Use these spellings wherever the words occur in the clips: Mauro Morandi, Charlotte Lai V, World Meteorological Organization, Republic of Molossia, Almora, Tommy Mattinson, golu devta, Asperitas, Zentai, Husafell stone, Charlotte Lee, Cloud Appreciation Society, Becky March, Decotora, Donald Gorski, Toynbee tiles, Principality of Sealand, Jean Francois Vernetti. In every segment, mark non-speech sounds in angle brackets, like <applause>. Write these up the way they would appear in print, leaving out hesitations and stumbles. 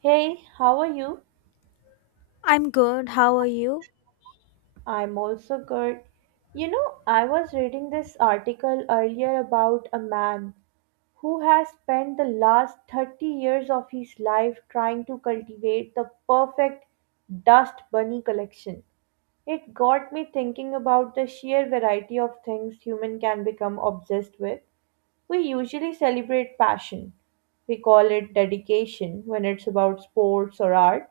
Hey, how are you? I'm good. How are you? I'm also good. You know, I was reading this article earlier about a man who has spent the last 30 years of his life trying to cultivate the perfect dust bunny collection. It got me thinking about the sheer variety of things human can become obsessed with. We usually celebrate passion. We call it dedication when it's about sports or art,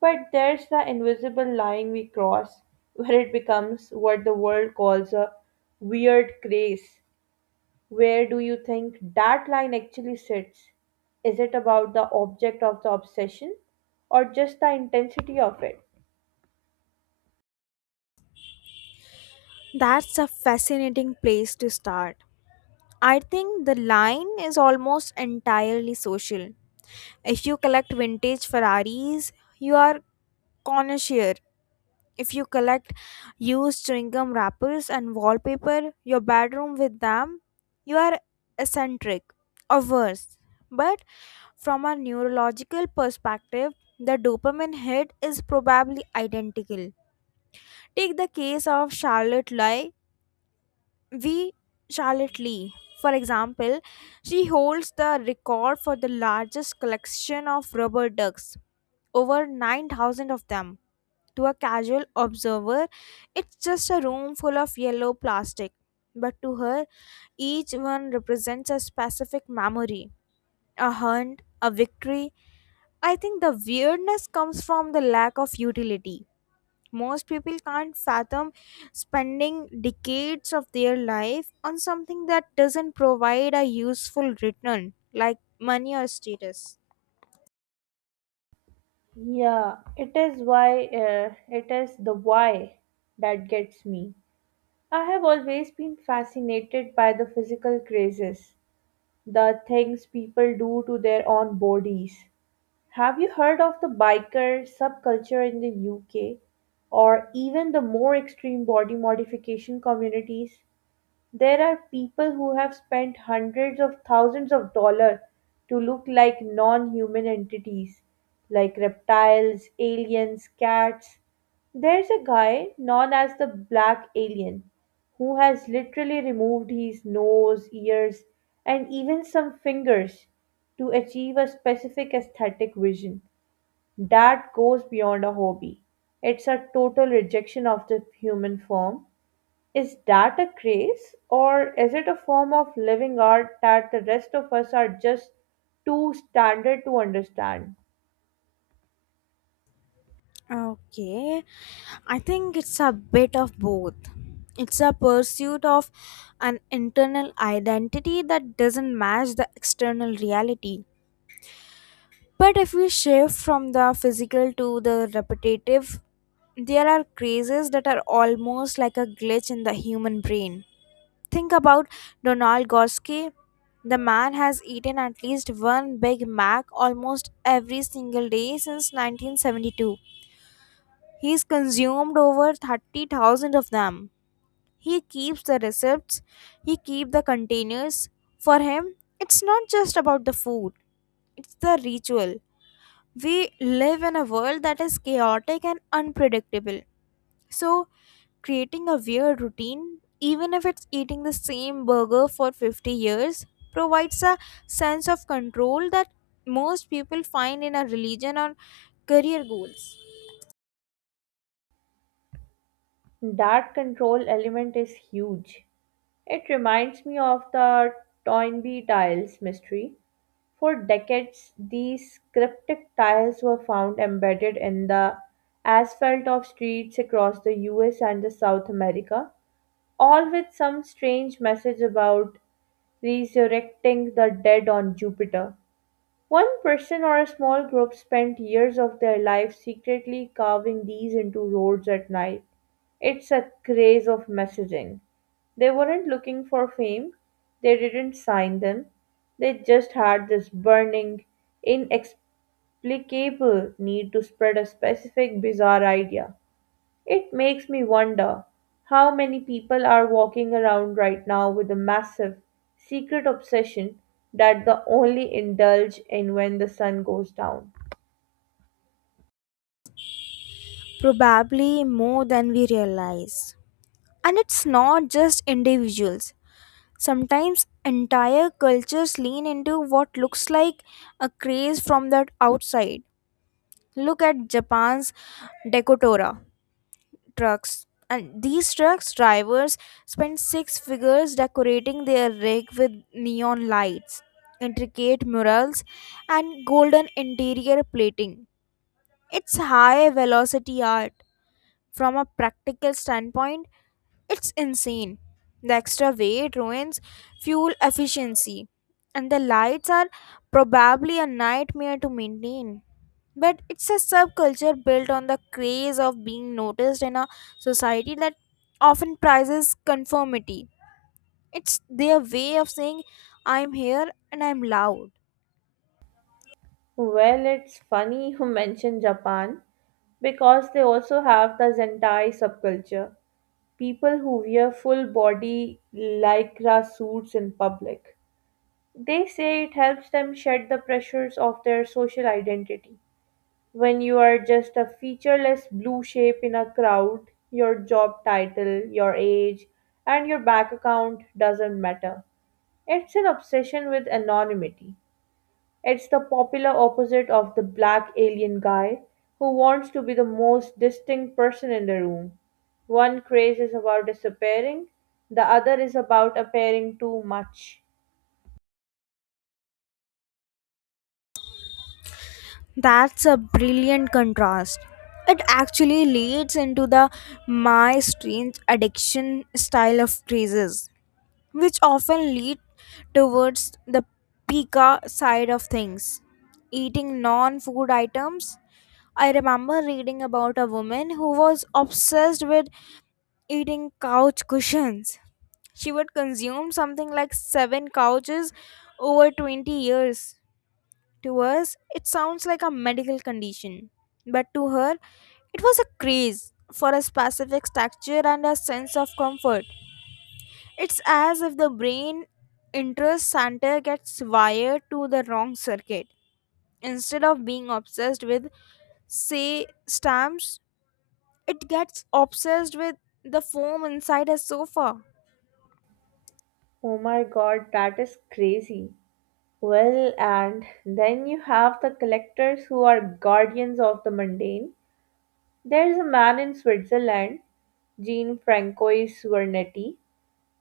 but there's the invisible line we cross where it becomes what the world calls a weird craze. Where do you think that line actually sits? Is it about the object of the obsession or just the intensity of it? That's a fascinating place to start. I think the line is almost entirely social. If you collect vintage Ferraris, you are connoisseur. If you collect used chewing gum wrappers and wallpaper, your bedroom with them, you are eccentric or worse. But from a neurological perspective, the dopamine hit is probably identical. Take the case of Charlotte Lai V. Charlotte Lee, for example, she holds the record for the largest collection of rubber ducks, over 9,000 of them. To a casual observer, it's just a room full of yellow plastic. But to her, each one represents a specific memory, a hunt, a victory. I think the weirdness comes from the lack of utility. Most people can't fathom spending decades of their life on something that doesn't provide a useful return, like money or status. Yeah, it is why it is the why that gets me. I have always been fascinated by the physical crazes, the things people do to their own bodies. Have you heard of the biker subculture in the UK or even the more extreme body modification communities? There are people who have spent hundreds of thousands of dollars to look like non human entities, like reptiles, aliens, cats. There's a guy known as the Black Alien who has literally removed his nose, ears, and even some fingers to achieve a specific aesthetic vision that goes beyond a hobby. It's a total rejection of the human form. Is that a craze, or is it a form of living art that the rest of us are just too standard to understand? Okay, I think it's a bit of both. It's a pursuit of an internal identity that doesn't match the external reality. But if we shift from the physical to the repetitive, there are crazes that are almost like a glitch in the human brain. Think about Donald Gorski. The man has eaten at least one Big Mac almost every single day since 1972. He's consumed over 30,000 of them. He keeps the receipts, he keeps the containers. For him, it's not just about the food, it's the ritual. We live in a world that is chaotic and unpredictable. So, creating a weird routine, even if it's eating the same burger for 50 years, provides a sense of control that most people find in a religion or career goals. That control element is huge. It reminds me of the Toynbee tiles mystery. For decades, these cryptic tiles were found embedded in the asphalt of streets across the US and the South America, all with some strange message about resurrecting the dead on Jupiter. One person or a small group spent years of their life secretly carving these into roads at night. It's a craze of messaging. They weren't looking for fame, they didn't sign them, they just had this burning, inexplicable need to spread a specific bizarre idea. It makes me wonder how many people are walking around right now with a massive secret obsession that they only indulge in when the sun goes down. Probably more than we realize. And it's not just individuals. Sometimes entire cultures lean into what looks like a craze from the outside. Look at Japan's Decotora trucks, and these trucks drivers spend six figures decorating their rig with neon lights, intricate murals, and golden interior plating. It's high velocity art. From a practical standpoint, it's insane. The extra weight ruins fuel efficiency, and the lights are probably a nightmare to maintain. But it's a subculture built on the craze of being noticed in a society that often prizes conformity. It's their way of saying, I'm here and I'm loud. Well, it's funny you <laughs> mention Japan because they also have the Zentai subculture, people who wear full body lycra suits in public. They say it helps them shed the pressures of their social identity. When you are just a featureless blue shape in a crowd, your job title, your age, and your bank account doesn't matter. It's an obsession with anonymity. It's the popular opposite of the black alien guy who wants to be the most distinct person in the room. One craze is about disappearing, the other is about appearing too much. That's a brilliant contrast. It actually leads into the my strange addiction style of crazes, which often lead towards the pika side of things. Eating non food items. I remember reading about a woman who was obsessed with eating couch cushions. She would consume something like seven couches over 20 years. To us, it sounds like a medical condition, but to her, it was a craze for a specific texture and a sense of comfort. It's as if the brain interest center gets wired to the wrong circuit. Instead of being obsessed with, say, stamps, it gets obsessed with the foam inside a sofa. Oh my god, that is crazy. Well, and then you have the collectors who are guardians of the mundane. There's a man in Switzerland, Jean Francois Vernetti,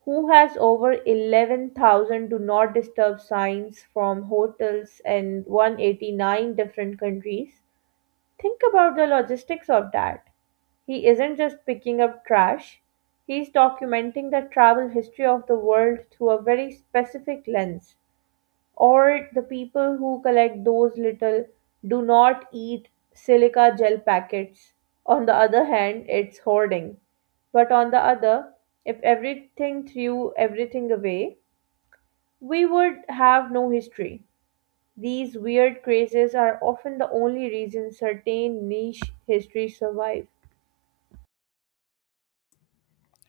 who has over 11,000 do not disturb signs from hotels in 189 different countries. Think about the logistics of that. He isn't just picking up trash, he's documenting the travel history of the world through a very specific lens, or the people who collect those little do not eat silica gel packets. On the other hand, it's hoarding. But on the other, if everything threw everything away, we would have no history. These weird crazes are often the only reason certain niche histories survive.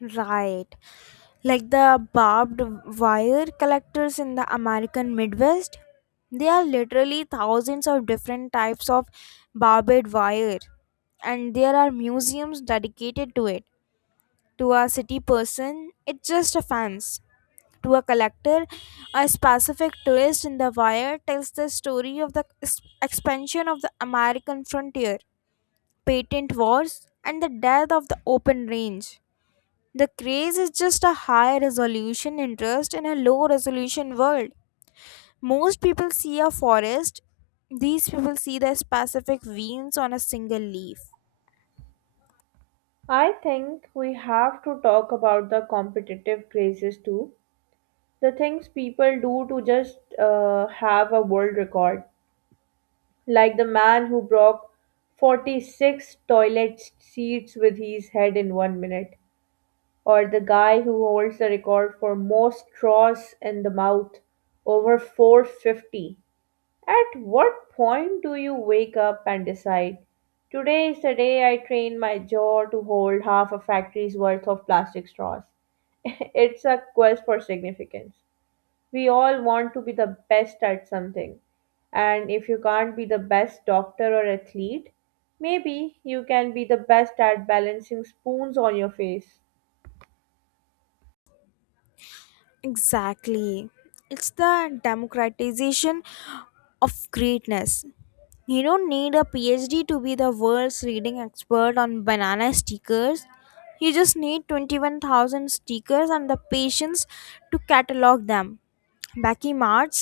Right. Like the barbed wire collectors in the American Midwest. There are literally thousands of different types of barbed wire, and there are museums dedicated to it. To a city person, it's just a fence. To a collector, a specific twist in the wire tells the story of the expansion of the American frontier, patent wars, and the death of the open range. The craze is just a high resolution interest in a low resolution world. Most people see a forest, these people see the specific veins on a single leaf. I think we have to talk about the competitive crazes too. The things people do to just have a world record, like the man who broke 46 toilet seats with his head in 1 minute, or the guy who holds the record for most straws in the mouth, over 450. At what point do you wake up and decide, today is the day I train my jaw to hold half a factory's worth of plastic straws? <laughs> It's a quest for significance. We all want to be the best at something. And if you can't be the best doctor or athlete, maybe you can be the best at balancing spoons on your face. Exactly. It's the democratization of greatness. You don't need a PhD to be the world's leading expert on banana stickers. You just need 21,000 stickers and the patience to catalog them. Becky March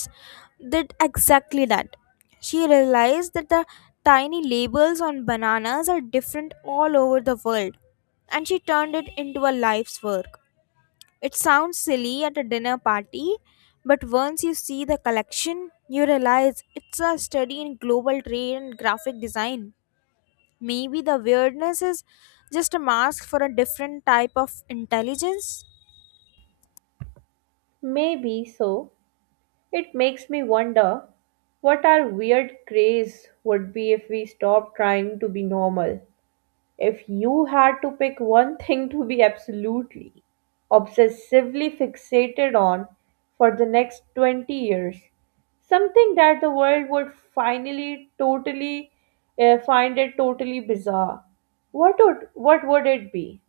did exactly that. She realized that the tiny labels on bananas are different all over the world, and she turned it into a life's work. It sounds silly at a dinner party, but once you see the collection, you realize it's a study in global trade and graphic design. Maybe the weirdness is just a mask for a different type of intelligence. Maybe so. It makes me wonder what our weird craze would be if we stopped trying to be normal. If you had to pick one thing to be absolutely, obsessively fixated on for the next 20 years, something that the world would finally totally find it totally bizarre, what would it be?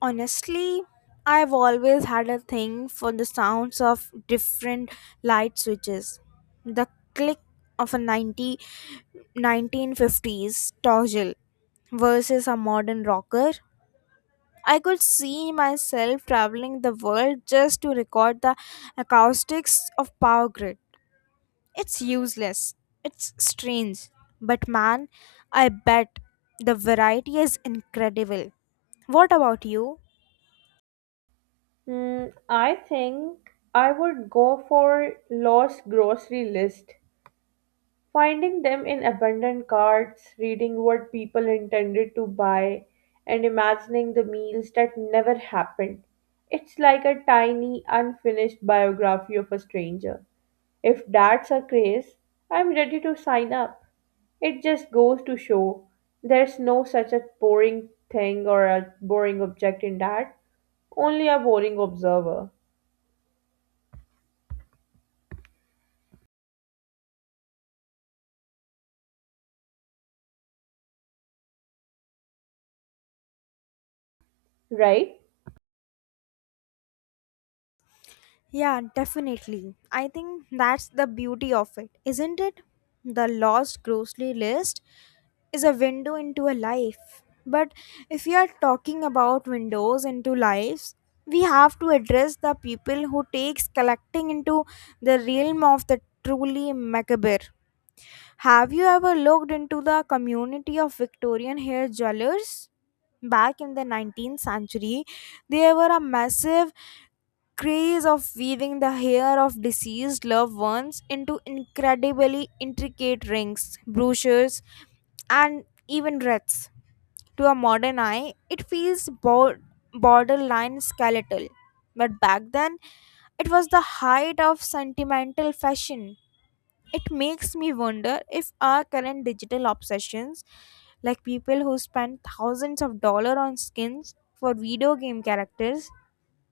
Honestly, I've always had a thing for the sounds of different light switches. The click of a ninety 1950s toggle versus a modern rocker. I could see myself traveling the world just to record the acoustics of power grid. It's useless. It's strange. But man, I bet the variety is incredible. What about you? Hmm, I think I would go for lost grocery list. Finding them in abandoned carts, reading what people intended to buy, and imagining the meals that never happened. It's like a tiny, unfinished biography of a stranger. If that's a craze, I'm ready to sign up. It just goes to show there's no such a boring thing or a boring object in that, only a boring observer, right? Yeah, definitely. I think that's the beauty of it, isn't it? The lost grocery list is a window into a life. But if we are talking about windows into lives, we have to address the people who takes collecting into the realm of the truly macabre. Have you ever looked into the community of Victorian hair jewelers? Back in the 19th century, there were a massive craze of weaving the hair of deceased loved ones into incredibly intricate rings, brooches, and even wreaths. To a modern eye, it feels borderline skeletal. But back then, it was the height of sentimental fashion. It makes me wonder if our current digital obsessions, like people who spend thousands of dollars on skins for video game characters,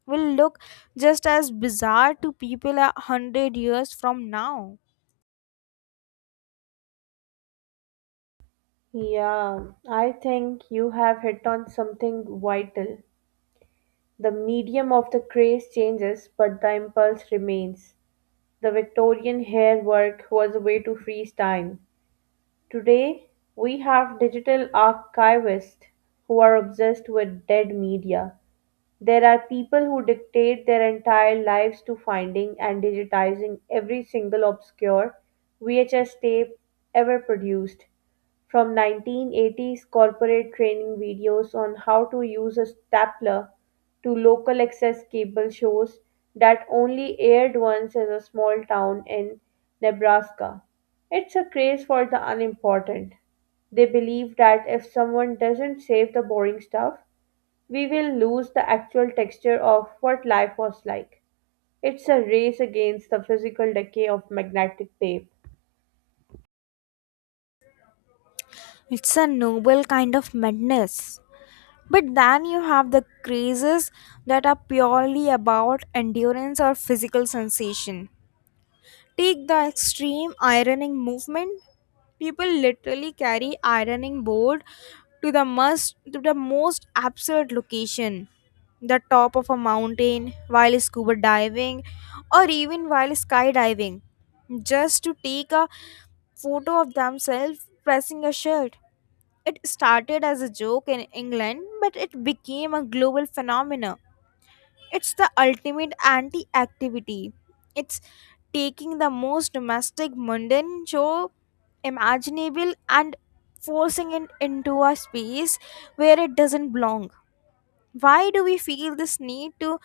will look just as bizarre to people 100 years from now. Yeah, I think you have hit on something vital. The medium of the craze changes, but the impulse remains. The Victorian hair work was a way to freeze time. Today, we have digital archivists who are obsessed with dead media. There are people who dictate their entire lives to finding and digitizing every single obscure VHS tape ever produced, from 1980s corporate training videos on how to use a stapler to local access cable shows that only aired once as a small town in Nebraska. It's a craze for the unimportant. They believe that if someone doesn't save the boring stuff, we will lose the actual texture of what life was like. It's a race against the physical decay of magnetic tape. It's a noble kind of madness. But then you have the crazes that are purely about endurance or physical sensation. Take the extreme ironing movement. People literally carry ironing board to the most absurd location, the top of a mountain, while scuba diving or even while skydiving, just to take a photo of themselves pressing a shirt. It started as a joke in England, but it became a global phenomenon. It's the ultimate anti activity. It's taking the most domestic, mundane show imaginable and forcing it into a space where it doesn't belong. Why do we feel this need to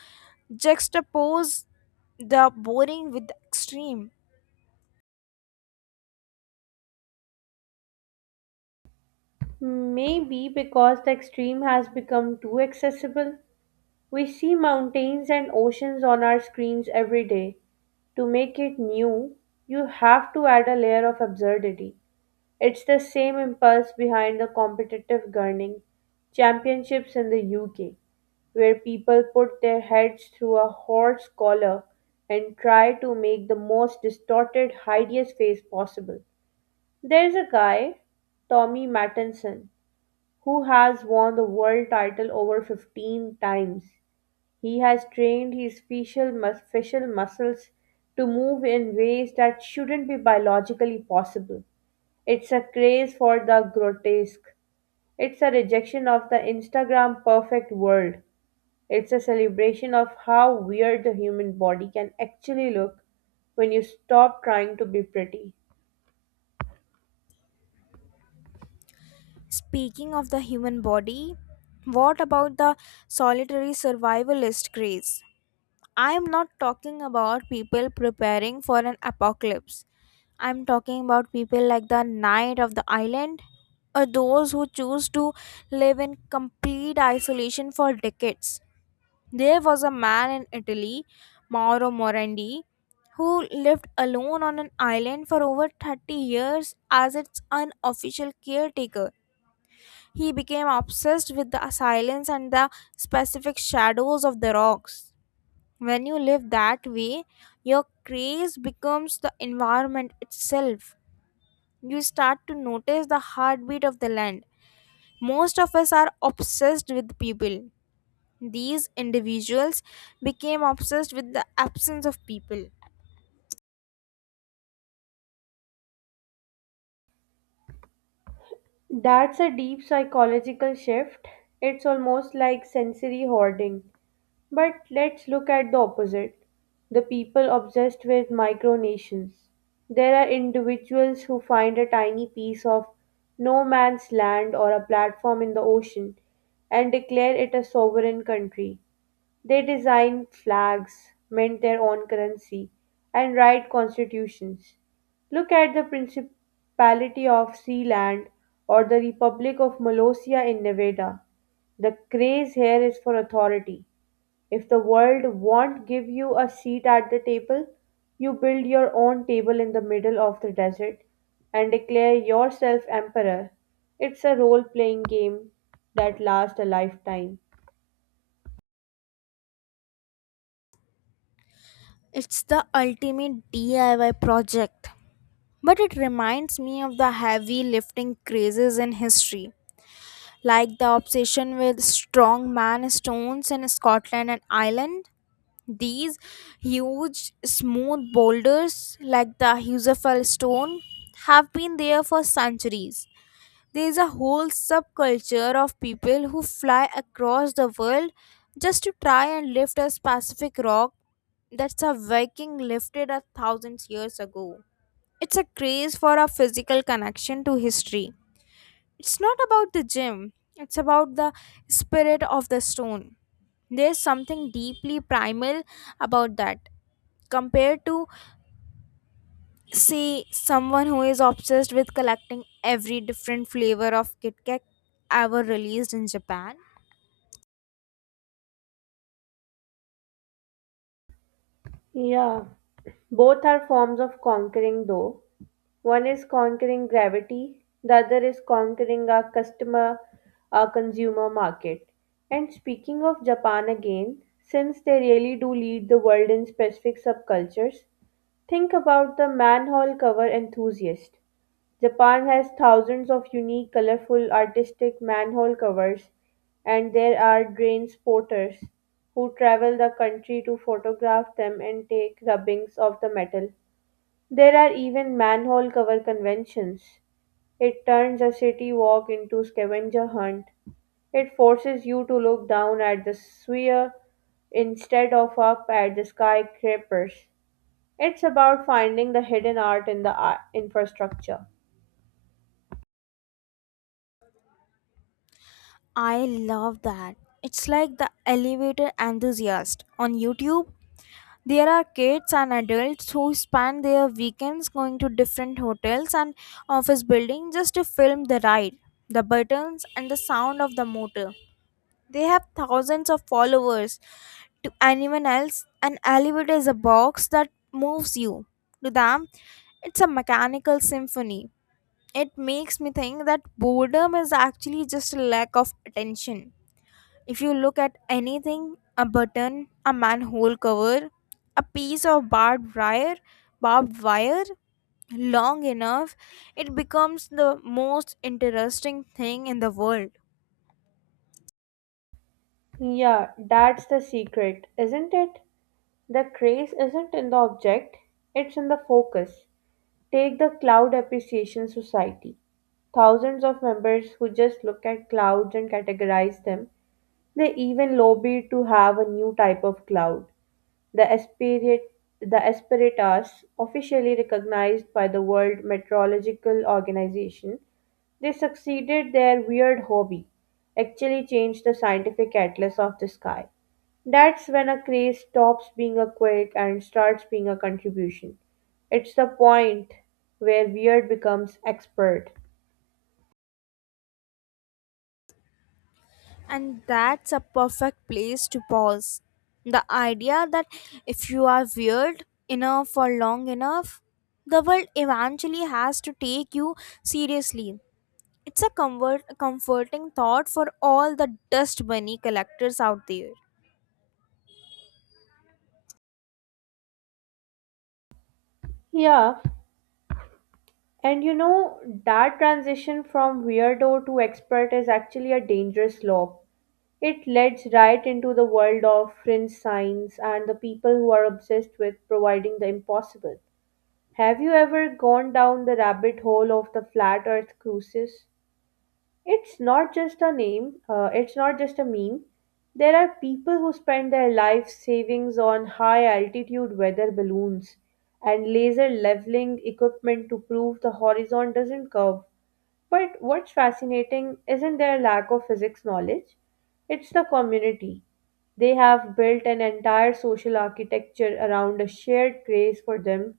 juxtapose the boring with the extreme? Maybe because the extreme has become too accessible, we see mountains and oceans on our screens every day. To make it new, you have to add a layer of absurdity. It's the same impulse behind the competitive gardening championships in the UK, where people put their heads through a horse collar and try to make the most distorted, hideous face possible. There's a guy, Tommy Mattinson, who has won the world title over 15 times. He has trained his facial muscles to move in ways that shouldn't be biologically possible. It's a craze for the grotesque. It's a rejection of the Instagram perfect world. It's a celebration of how weird the human body can actually look when you stop trying to be pretty. Speaking of the human body, what about the solitary survivalist craze? I am not talking about people preparing for an apocalypse. I'm talking about people like the Knight of the Island or those who choose to live in complete isolation for decades. There was a man in Italy, Mauro Morandi, who lived alone on an island for over 30 years as its unofficial caretaker. He became obsessed with the silence and the specific shadows of the rocks. When you live that way, your craze becomes the environment itself. You start to notice the heartbeat of the land. Most of us are obsessed with people. These individuals became obsessed with the absence of people. That's a deep psychological shift. It's almost like sensory hoarding. But let's look at the opposite, the people obsessed with micronations. There are individuals who find a tiny piece of no man's land or a platform in the ocean and declare it a sovereign country. They design flags, mint their own currency, and write constitutions. Look at the Principality of Sealand or the Republic of Molossia in Nevada. The craze here is for authority. If the world won't give you a seat at the table, you build your own table in the middle of the desert and declare yourself emperor. It's a role playing game that lasts a lifetime. It's the ultimate DIY project. But it reminds me of the heavy lifting crazes in history, like the obsession with strongman stones in Scotland and Ireland. These huge, smooth boulders, like the Husafell stone, have been there for centuries. There is a whole subculture of people who fly across the world just to try and lift a specific rock that a Viking lifted a thousand years ago. It's a craze for a physical connection to history. It's not about the gym, it's about the spirit of the stone. There's something deeply primal about that compared to say someone who is obsessed with collecting every different flavor of Kit Kat ever released in Japan. Yeah, both are forms of conquering, though. One is conquering gravity, the other is conquering our customer, our consumer market. And speaking of Japan again, since they really do lead the world in specific subcultures, think about the manhole cover enthusiast. Japan has thousands of unique, colorful, artistic manhole covers, and there are drain spotters who travel the country to photograph them and take rubbings of the metal. There are even manhole cover conventions. It turns a city walk into scavenger hunt. It forces you to look down at the sphere instead of up at the skyscrapers. It's about finding the hidden art in the art infrastructure. I love that. It's like the elevator enthusiast on YouTube. There are kids and adults who spend their weekends going to different hotels and office buildings just to film the ride, the buttons, and the sound of the motor. They have thousands of followers. To anyone else, an elevator is a box that moves you. To them, it's a mechanical symphony. It makes me think that boredom is actually just a lack of attention. If you look at anything, a button, a manhole cover, a piece of barbed wire long enough, it becomes the most interesting thing in the world. Yeah, that's the secret, isn't it? The craze isn't in the object, it's in the focus. Take the Cloud Appreciation Society. Thousands of members who just look at clouds and categorize them. They even lobbied to have a new type of cloud. The Aspirit the Asperitas, officially recognized by the World Meteorological Organization, they succeeded their weird hobby, actually changed the scientific atlas of the sky. That's when a craze stops being a quirk and starts being a contribution. It's the point where weird becomes expert. And that's a perfect place to pause. The idea that if you are weird enough for long enough, the world eventually has to take you seriously. It's a comforting thought for all the dust bunny collectors out there. Yeah, and you know, that transition from weirdo to expert is actually a dangerous slope. It leads right into the world of fringe science and the people who are obsessed with providing the impossible. Have you ever gone down the rabbit hole of the flat earth cruises? It's not just a meme. There are people who spend their life savings on high altitude weather balloons and laser leveling equipment to prove the horizon doesn't curve. But what's fascinating isn't their lack of physics knowledge, it's the community. They have built an entire social architecture around a shared craze for them.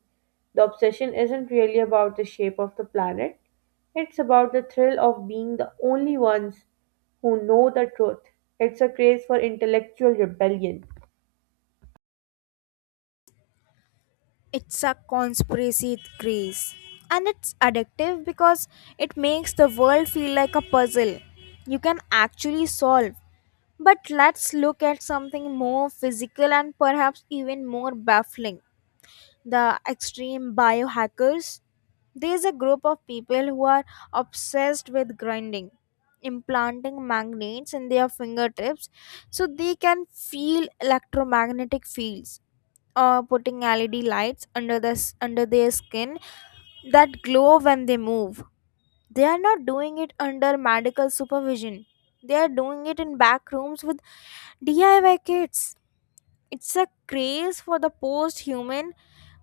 The obsession isn't really about the shape of the planet, it's about the thrill of being the only ones who know the truth. It's a craze for intellectual rebellion. It's a conspiracy craze. And it's addictive because it makes the world feel like a puzzle you can actually solve. But let's look at something more physical and perhaps even more baffling, the extreme biohackers. There's a group of people who are obsessed with grinding, implanting magnets in their fingertips so they can feel electromagnetic fields, or putting LED lights under their skin that glow when they move. They are not doing it under medical supervision. They are doing it in back rooms with DIY kits. It's a craze for the post human.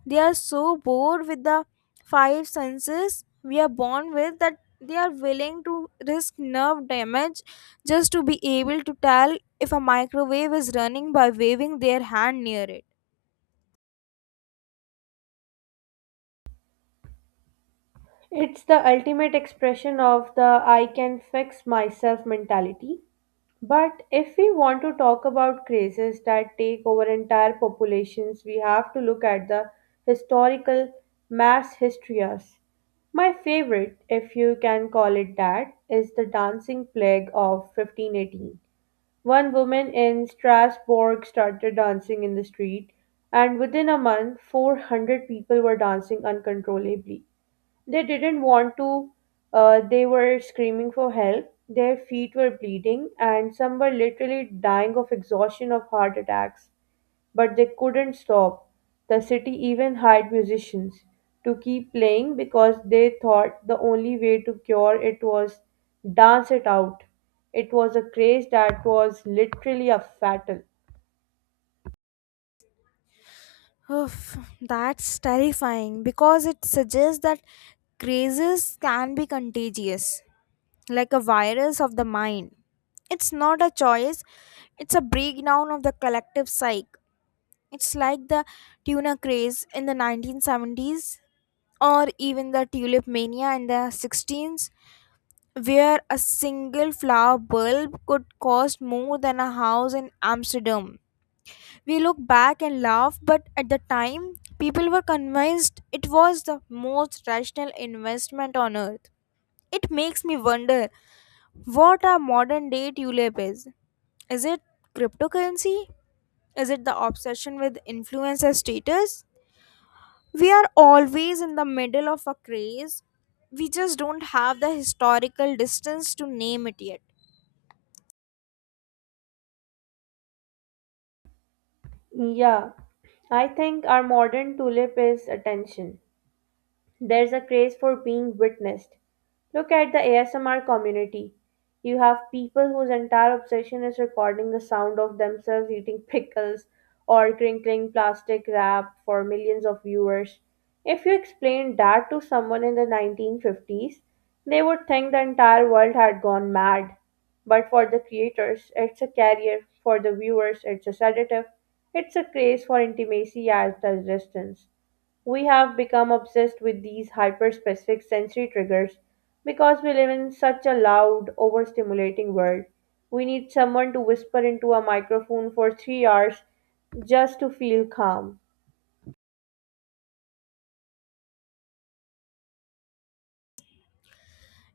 They are so bored with the five senses we are born with that they are willing to risk nerve damage just to be able to tell if a microwave is running by waving their hand near it. It's the ultimate expression of the I can fix myself mentality. But if we want to talk about crazes that take over entire populations, we have to look at the historical mass hysterias. My favorite, if you can call it that, is the dancing plague of 1518. One woman in Strasbourg started dancing in the street, and within a month, 400 people were dancing uncontrollably. They didn't want to, they were screaming for help. Their feet were bleeding, and some were literally dying of exhaustion of heart attacks. But they couldn't stop. The city even hired musicians to keep playing because they thought the only way to cure it was dance it out. It was a craze that was literally a fatal. Oof, that's terrifying because it suggests that crazes can be contagious, like a virus of the mind. It's not a choice, it's a breakdown of the collective psyche. It's like the tuna craze in the 1970s, or even the tulip mania in the 16s, where a single flower bulb could cost more than a house in Amsterdam. We look back and laugh, but at the time, people were convinced it was the most rational investment on earth. It makes me wonder what our modern day tulip is. Is it cryptocurrency? Is it the obsession with influencer status? We are always in the middle of a craze. We just don't have the historical distance to name it yet. Yeah, I think our modern tulip is attention. There's a craze for being witnessed. Look at the ASMR community. You have people whose entire obsession is recording the sound of themselves eating pickles or crinkling plastic wrap for millions of viewers. If you explained that to someone in the 1950s, they would think the entire world had gone mad. But for the creators, it's a career. For the viewers, it's a sedative. It's a craze for intimacy as the resistance. We have become obsessed with these hyper specific sensory triggers because we live in such a loud, overstimulating world. We need someone to whisper into a microphone for 3 hours just to feel calm.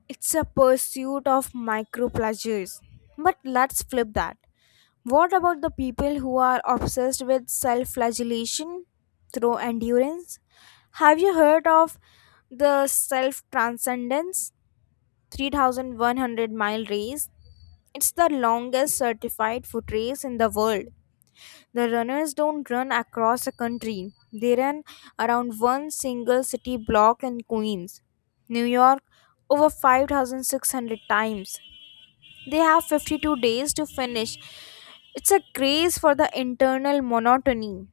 It's a pursuit of micro pleasures. But let's flip that. What about the people who are obsessed with self flagellation through endurance? Have you heard of the self transcendence 3100-mile race? It's the longest certified foot race in the world. The runners don't run across a country, they run around one single city block in Queens, New York, over 5,600 times. They have 52 days to finish. It's a craze for the internal monotony.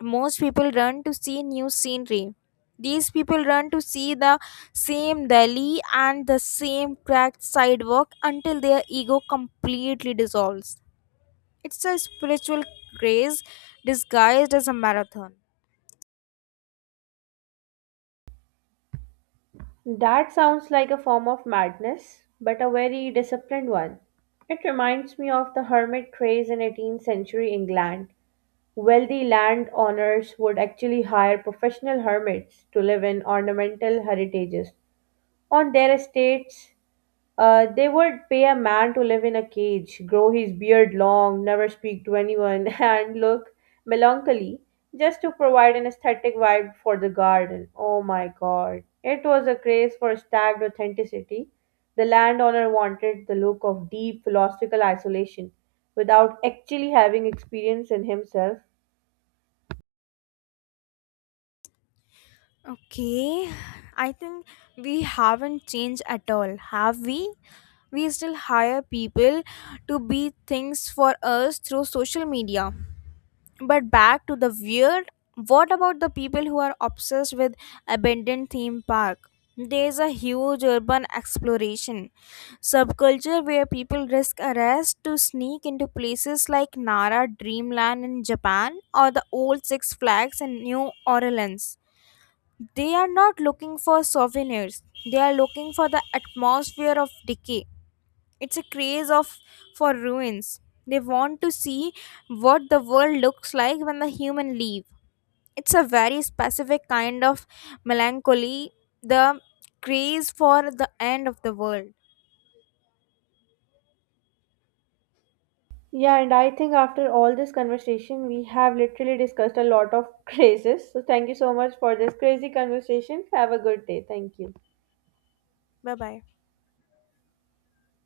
Most people run to see new scenery. These people run to see the same Delhi and the same cracked sidewalk until their ego completely dissolves. It's a spiritual craze disguised as a marathon. That sounds like a form of madness, but a very disciplined one. It reminds me of the hermit craze in 18th century England. Wealthy landowners would actually hire professional hermits to live in ornamental heritages on their estates. They would pay a man to live in a cage, grow his beard long, never speak to anyone, <laughs> and look melancholy just to provide an aesthetic vibe for the garden. Oh my god. It was a craze for stagged authenticity. The landowner wanted the look of deep philosophical isolation without actually having experience in himself. Okay, I think we haven't changed at all, have we? We still hire people to be things for us through social media. But back to the weird, what about the people who are obsessed with abandoned theme park? There is a huge urban exploration subculture where people risk arrest to sneak into places like Nara Dreamland in Japan or the old Six Flags in New Orleans. They are not looking for souvenirs, they are looking for the atmosphere of decay. It's a craze of for ruins. They want to see what the world looks like when the human leave. It's a very specific kind of melancholy, the craze for the end of the world. Yeah, and I think after all this conversation, we have literally discussed a lot of <laughs> crazes. So, thank you so much for this crazy conversation. Have a good day. Thank you. Bye bye.